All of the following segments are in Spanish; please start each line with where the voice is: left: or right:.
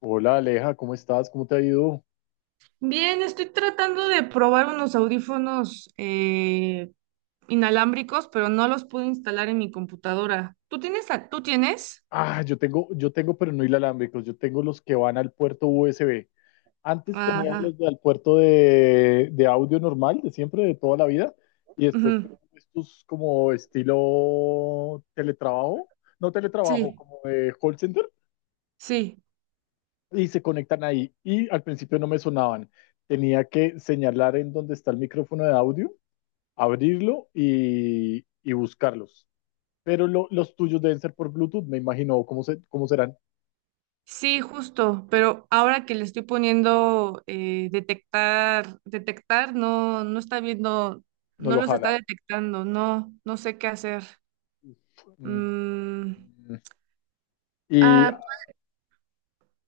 left: Hola Aleja, ¿cómo estás? ¿Cómo te ha ido?
right: Bien, estoy tratando de probar unos audífonos inalámbricos, pero no los pude instalar en mi computadora. ¿Tú tienes? ¿Tú tienes?
left: Ah, yo tengo, pero no inalámbricos, yo tengo los que van al puerto USB. Antes tenía
right: Ajá,
left: los del puerto de audio normal, de siempre, de toda la vida, y después tengo
right: ujú,
left: estos como estilo teletrabajo, no teletrabajo,
right: sí,
left: como de call center,
right: sí,
left: y se conectan ahí. Y al principio no me sonaban. Tenía que señalar en dónde está el micrófono de audio, abrirlo y buscarlos. Pero los tuyos deben ser por Bluetooth, me imagino. ¿Cómo, se, cómo serán?
right: sí, justo. Pero ahora que le estoy poniendo detectar, no, no está viendo,
left: No
right: no
left: lo
right: los está
left: jala.
right: detectando. No, no sé qué hacer.
left: Mm,
right: Mm,
left: mm. ¿Y
right: ah,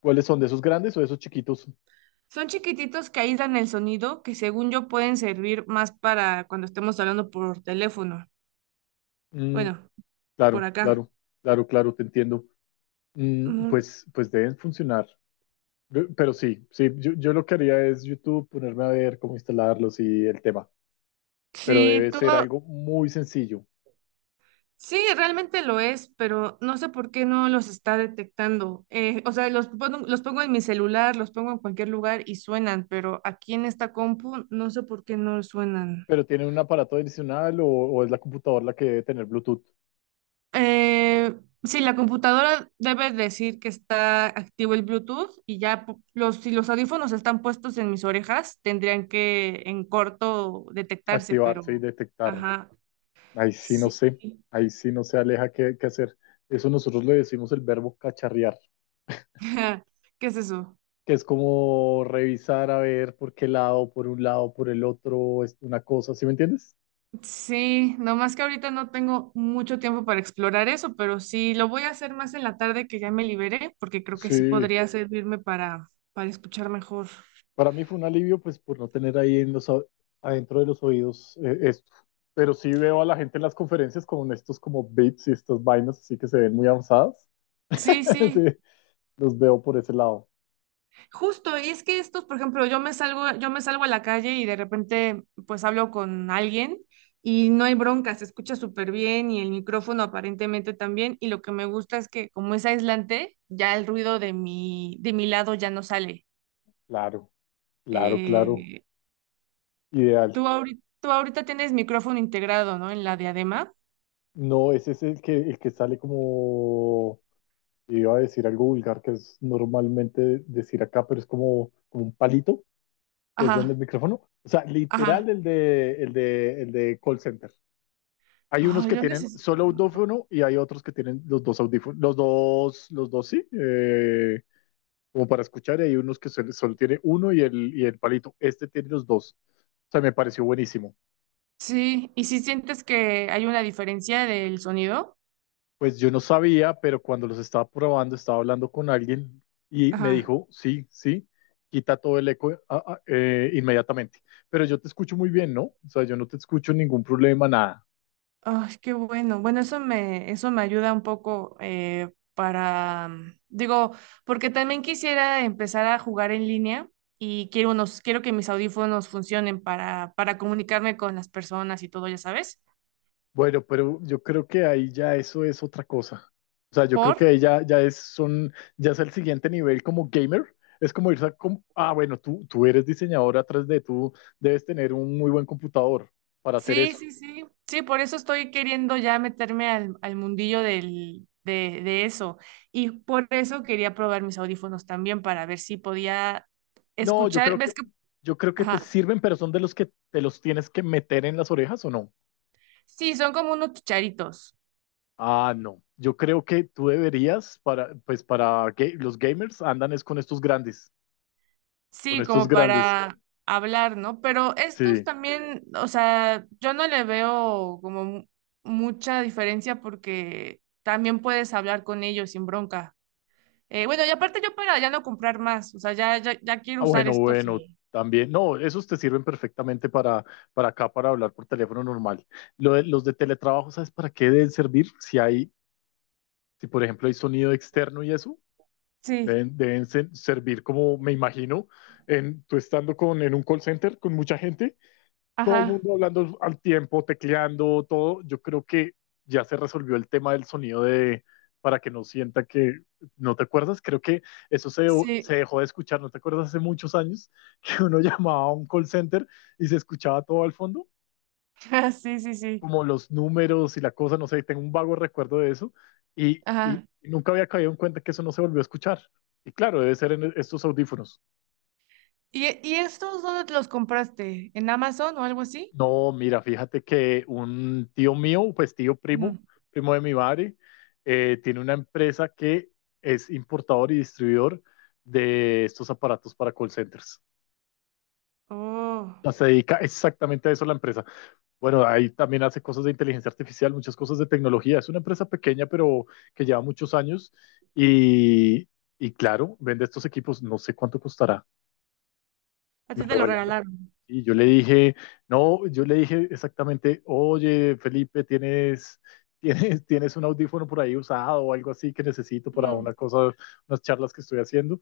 left: cuáles son? ¿De esos grandes o de esos chiquitos?
right: son chiquititos que aíslan el sonido, que según yo pueden servir más para cuando estemos hablando por teléfono.
left: Mm,
right: Bueno, por
left: claro,
right: acá.
left: claro, claro, claro, te entiendo. Mm,
right: Mm,
left: pues, pues deben funcionar. Pero sí, sí, yo lo que haría es YouTube, ponerme a ver cómo instalarlos y el tema. Pero
right: sí,
left: debe ser
right: todo,
left: algo muy sencillo.
right: sí, realmente lo es, pero no sé por qué no los está detectando. O sea, los pongo en mi celular, los pongo en cualquier lugar y suenan, pero aquí en esta compu no sé por qué no suenan.
left: ¿Pero tienen un aparato adicional o es la computadora la que debe tener Bluetooth?
right: Eh, sí, la computadora debe decir que está activo el Bluetooth y ya los, si los audífonos están puestos en mis orejas, tendrían que en corto detectarse,
left: Activarse y
right: pero
left: detectar.
right: ajá,
left: Ahí sí no
right: sí.
left: sé, ahí sí no sé, Aleja, qué, qué hacer. Eso nosotros le decimos el verbo cacharrear,
right: ¿Qué es eso?
left: que es como revisar a ver por qué lado, por un lado, por el otro, es una cosa, ¿sí me entiendes?
right: Sí, nomás que ahorita no tengo mucho tiempo para explorar eso, pero sí, lo voy a hacer más en la tarde que ya me liberé, porque creo que sí
left: Sí,
right: podría servirme para escuchar mejor.
left: para mí fue un alivio pues por no tener ahí en los, adentro de los oídos esto. Pero sí veo a la gente en las conferencias con estos como bits y estas vainas así que se ven muy avanzadas.
right: Sí,
left: Sí,
right: sí.
left: los veo por ese lado.
right: Justo, y es que estos, por ejemplo, yo me salgo a la calle y de repente pues hablo con alguien y no hay bronca, se escucha súper bien y el micrófono aparentemente también, y lo que me gusta es que como es aislante, ya el ruido de mi lado ya no sale.
left: Claro, claro, claro.
right: Eh,
left: Ideal.
right: tú ahorita tienes micrófono integrado, ¿no? En la diadema.
left: No, ese es el que sale como. Iba a decir algo vulgar que es normalmente decir acá, pero es como, como un palito, que es donde el
right: Ajá,
left: micrófono. O sea,
right: ajá.
left: literal el de call center. Hay unos
right: Ay,
left: que
right: yo
left: tienen
right: necesito
left: solo
right: uno.
left: audífono y hay otros que tienen los dos audífonos, los dos sí, como para escuchar, y hay unos que solo tiene uno y el palito. Este tiene los dos. O sea, me pareció buenísimo.
right: Sí, ¿y si sientes que hay una diferencia del sonido?
left: Pues yo no sabía, pero cuando los estaba probando, estaba hablando con alguien y me
right: Ajá.
left: dijo, sí, sí, quita todo el eco inmediatamente. Pero yo te escucho muy bien, ¿no? O sea, yo no te escucho ningún problema, nada.
right: Ay, qué bueno. Bueno, eso me ayuda un poco para, mm, digo, porque también quisiera empezar a jugar en línea y quiero unos, quiero que mis audífonos funcionen para comunicarme con las personas y todo, ya sabes.
left: Bueno, pero yo creo que ahí ya eso es otra cosa. O sea, yo creo
right: ¿Por?
left: que ahí ya, ya es, son, ya es el siguiente nivel como gamer. Es como irse a, com- ah, bueno, tú eres diseñador atrás de tú, debes tener un muy buen computador para hacer
right: Sí,
left: eso.
right: sí, sí. Sí, por eso estoy queriendo ya meterme al, al mundillo del, de eso. Y por eso quería probar mis audífonos también para ver si podía
left: No,
right: escuchar. ¿Ves que?
left: yo creo que te
right: Ajá.
left: sirven, pero son de los que te los tienes que meter en las orejas o no.
right: Sí, son como unos chicharitos.
left: Ah, no. Yo creo que tú deberías para, pues para que los gamers andan es con estos grandes, con
right: Sí,
left: estos
right: como
left: grandes.
right: para hablar, ¿no? Pero estos
left: Sí.
right: también, o sea, yo no le veo como mucha diferencia porque también puedes hablar con ellos sin bronca. Bueno, y aparte yo para ya no comprar más, o sea, ya, ya, ya quiero
left: Ah,
right: usar
left: bueno,
right: estos
left: bueno,
right: y...
left: también. No, esos te sirven perfectamente para acá, para hablar por teléfono normal. Los de teletrabajo, ¿sabes para qué deben servir? Si hay, si por ejemplo hay sonido externo y eso,
right: Sí,
left: deben servir como me imagino, tú estando en un call center con mucha gente, todo el
right: ajá,
left: mundo hablando al tiempo, tecleando, todo. Yo creo que ya se resolvió el tema del sonido de para que no sienta que no te acuerdas. Creo que eso se,
right: sí,
left: se dejó de escuchar. ¿No te acuerdas hace muchos años que uno llamaba a un call center y se escuchaba todo al fondo?
right: sí, sí, sí,
left: Como los números y la cosa, no sé, tengo un vago recuerdo de eso. Y
right: ajá.
left: nunca había caído en cuenta que eso no se volvió a escuchar. Y claro, debe ser en estos audífonos.
right: Y estos dónde los compraste? ¿En Amazon o algo así?
left: No, mira, fíjate que un tío mío, pues tío primo,
right: Ujú.
left: primo de mi madre, tiene una empresa que es importador y distribuidor de estos aparatos para call centers.
right: Oh,
left: O sea, se dedica exactamente a eso la empresa. Bueno, ahí también hace cosas de inteligencia artificial, muchas cosas de tecnología. Es una empresa pequeña, pero que lleva muchos años y, y claro, vende estos equipos. No sé cuánto costará.
right: a ti
left: ¿Me
right: te
left: lo
right: lo
left: regalas?
right: regalaron.
left: Y yo le dije, no, yo le dije exactamente, oye, Felipe, tienes un audífono por ahí usado o algo así que necesito para
right: Ujú,
left: una cosa, unas charlas que estoy haciendo.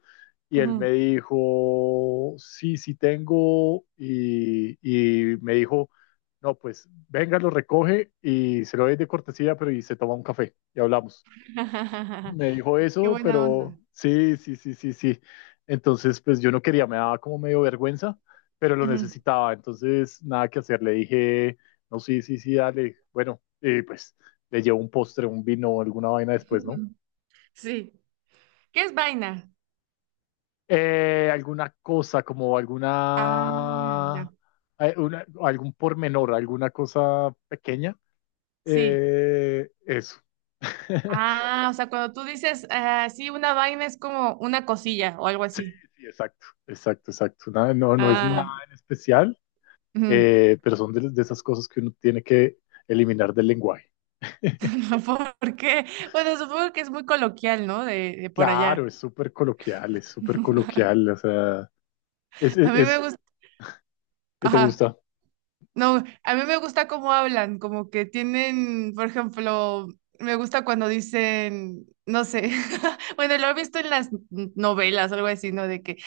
left: Y él me
right: ujú.
left: dijo, sí, sí tengo. Y me dijo, no, pues venga, lo recoge y se lo doy de cortesía, pero y se toma un café y hablamos. Me dijo
right: Qué
left: eso,
right: buena
left: pero
right: onda.
left: sí, sí, sí, sí, sí. Entonces, pues yo no quería, me daba como medio vergüenza, pero lo
right: Ujú,
left: necesitaba. Entonces, nada que hacer. Le dije, no, sí, sí, sí, dale. Bueno, pues le llevo un postre, un vino, alguna vaina después, ¿no?
right: ujú. Sí. ¿Qué es vaina?
left: Alguna cosa,
right: Ah, ya.
left: algún pormenor, alguna cosa pequeña.
right: Sí.
left: Eso.
right: Ah, o sea, cuando tú dices, ah, sí, una vaina es como una cosilla o algo así.
left: Sí, exacto, exacto, exacto. No, no es
right: Ah,
left: nada en especial.
right: ujú.
left: Eh, pero son de esas cosas que uno tiene que eliminar del lenguaje.
right: ¿Por qué? Bueno, supongo que es muy coloquial, ¿no? De por
left: Claro,
right: allá.
left: es súper coloquial, o sea, es,
right: A
left: es,
right: mí me
left: es-
right: gusta.
left: ¿qué te
right: Ajá.
left: gusta?
right: No, a mí me gusta cómo hablan, como que tienen, por ejemplo, me gusta cuando dicen, no sé, bueno, lo he visto en las novelas o algo así, ¿no? De que,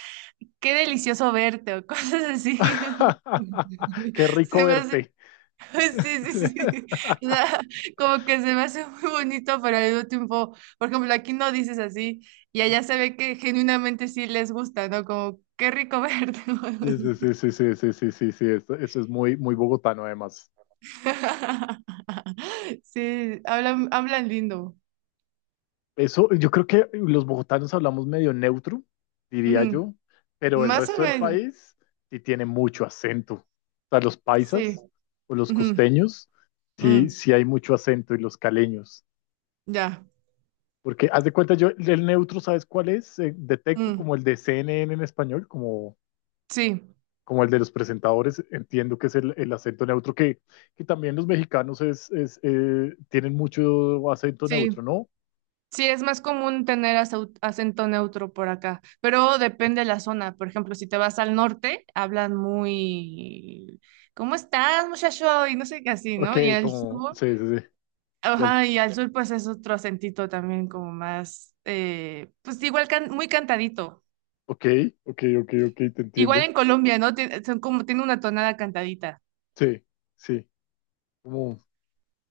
right: qué delicioso verte o cosas así.
left: Qué rico
right: Se me hace,
left: verte.
right: sí, sí, sí. O sea, como que se me hace muy bonito, pero al mismo tiempo, por ejemplo, aquí no dices así y allá se ve que genuinamente sí les gusta, ¿no? Como, qué rico verte.
left: Sí, sí, sí, sí, sí, sí, sí, sí, sí, eso es muy, muy bogotano además.
right: Sí, hablan, hablan lindo.
left: Eso, yo creo que los bogotanos hablamos medio neutro, diría
right: Ujú.
left: yo, pero el
right: Más o
left: resto del
right: menos,
left: país sí tiene mucho acento. O sea, los
right: sí.
left: paisas o los
right: Ujú.
left: costeños,
right: Mm,
left: sí, sí hay mucho acento y los caleños.
right: ya.
left: Porque haz de cuenta, yo el neutro, ¿sabes cuál es? Detecto
right: Mm,
left: como el de CNN en español, como,
right: sí,
left: como el de los presentadores, entiendo que es el acento neutro, que también los mexicanos tienen mucho acento neutro,
right: sí.
left: ¿no?
right: Sí, es más común tener acento neutro por acá, pero depende de la zona. Por ejemplo, si te vas al norte, hablan muy, ¿cómo estás, muchacho? Y no sé qué así,
left: Ok,
right: ¿no? Y al
left: como,
right: sur,
left: sí, sí, sí. Y al
right: ajá, y al sur pues es otro acentito también como más, pues igual muy cantadito.
left: ok, ok, ok, ok, te
right: Igual
left: entiendo.
right: en Colombia, ¿no? Son como, tiene una tonada cantadita.
left: Sí, sí. Como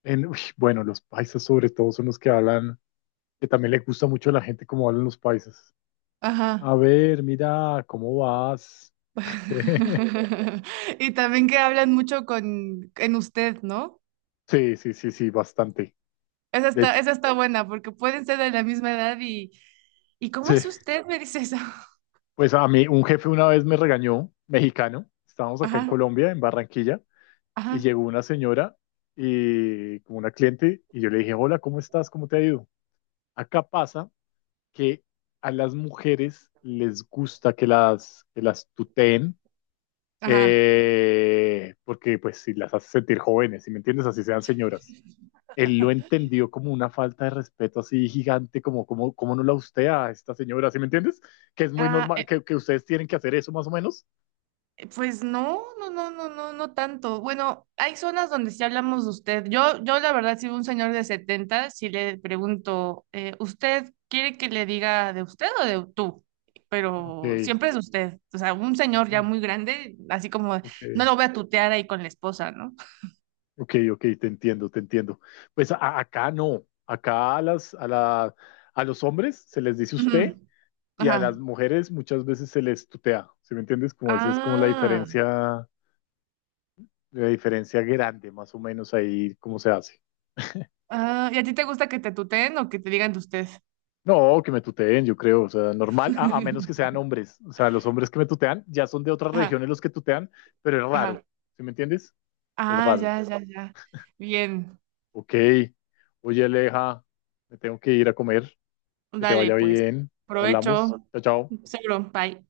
left: en, uy, bueno, los paisas sobre todo son los que hablan, que también le gusta mucho a la gente cómo hablan los paisas.
right: Ajá.
left: A ver, mira, ¿cómo vas?
right: Y también que hablan mucho con en usted, ¿no?
left: Sí, sí, sí, sí, sí, bastante. De hecho,
right: Esa está buena, porque pueden ser de la misma edad ¿y cómo
left: sí.
right: es usted? Me dice eso.
left: Pues a mí un jefe una vez me regañó, mexicano. Estábamos acá en
right: Ajá,
left: Colombia, en Barranquilla,
right: ajá,
left: y llegó una señora y como una cliente y yo le dije, hola, ¿cómo estás? ¿Cómo te ha ido? Acá pasa que a las mujeres les gusta que las tuteen,
right: ajá.
left: porque pues si las hace sentir jóvenes, si me entiendes, así sean señoras. Él lo entendió como una falta de respeto así gigante, como no la usted a esta señora, ¿sí me entiendes? Que es muy
right: Ah,
left: normal, que ustedes tienen que hacer eso más o menos.
right: pues no, no, no, no, no, no tanto. Bueno, hay zonas donde sí hablamos de usted. Yo la verdad, si veo un señor de 70, si le pregunto, ¿usted quiere que le diga de usted o de tú?
left: Ok,
right: Pero siempre es usted. O sea, un señor
left: ok,
right: ya muy grande, así como
left: ok,
right: no lo voy a tutear ahí con la esposa, ¿no?
left: ok, ok, te entiendo, te entiendo. Pues acá no, acá a, las, a, la, a los hombres se les dice usted
right: Ujú.
left: y a las
right: Ajá.
left: mujeres muchas veces se les tutea, ¿sí me entiendes? Como eso es como
right: Ah,
left: la diferencia grande, más o menos ahí cómo se hace.
right: ah, ¿y a ti te gusta que te tuteen o que te digan de usted?
left: No, que me tuteen, yo creo, o sea, normal, a menos que sean hombres, o sea, los hombres que me tutean ya son de otras
right: Ajá,
left: regiones los que tutean, pero es raro,
right: ajá.
left: ¿sí me entiendes? Es
right: Ah,
left: raro.
right: ya, ya, ya. Bien.
left: Ok, oye Aleja, me tengo que ir a comer, que te
right: Dale,
left: vaya
right: pues,
left: bien, hablamos,
right: provecho,
left: chao, chao.
right: seguro, bye.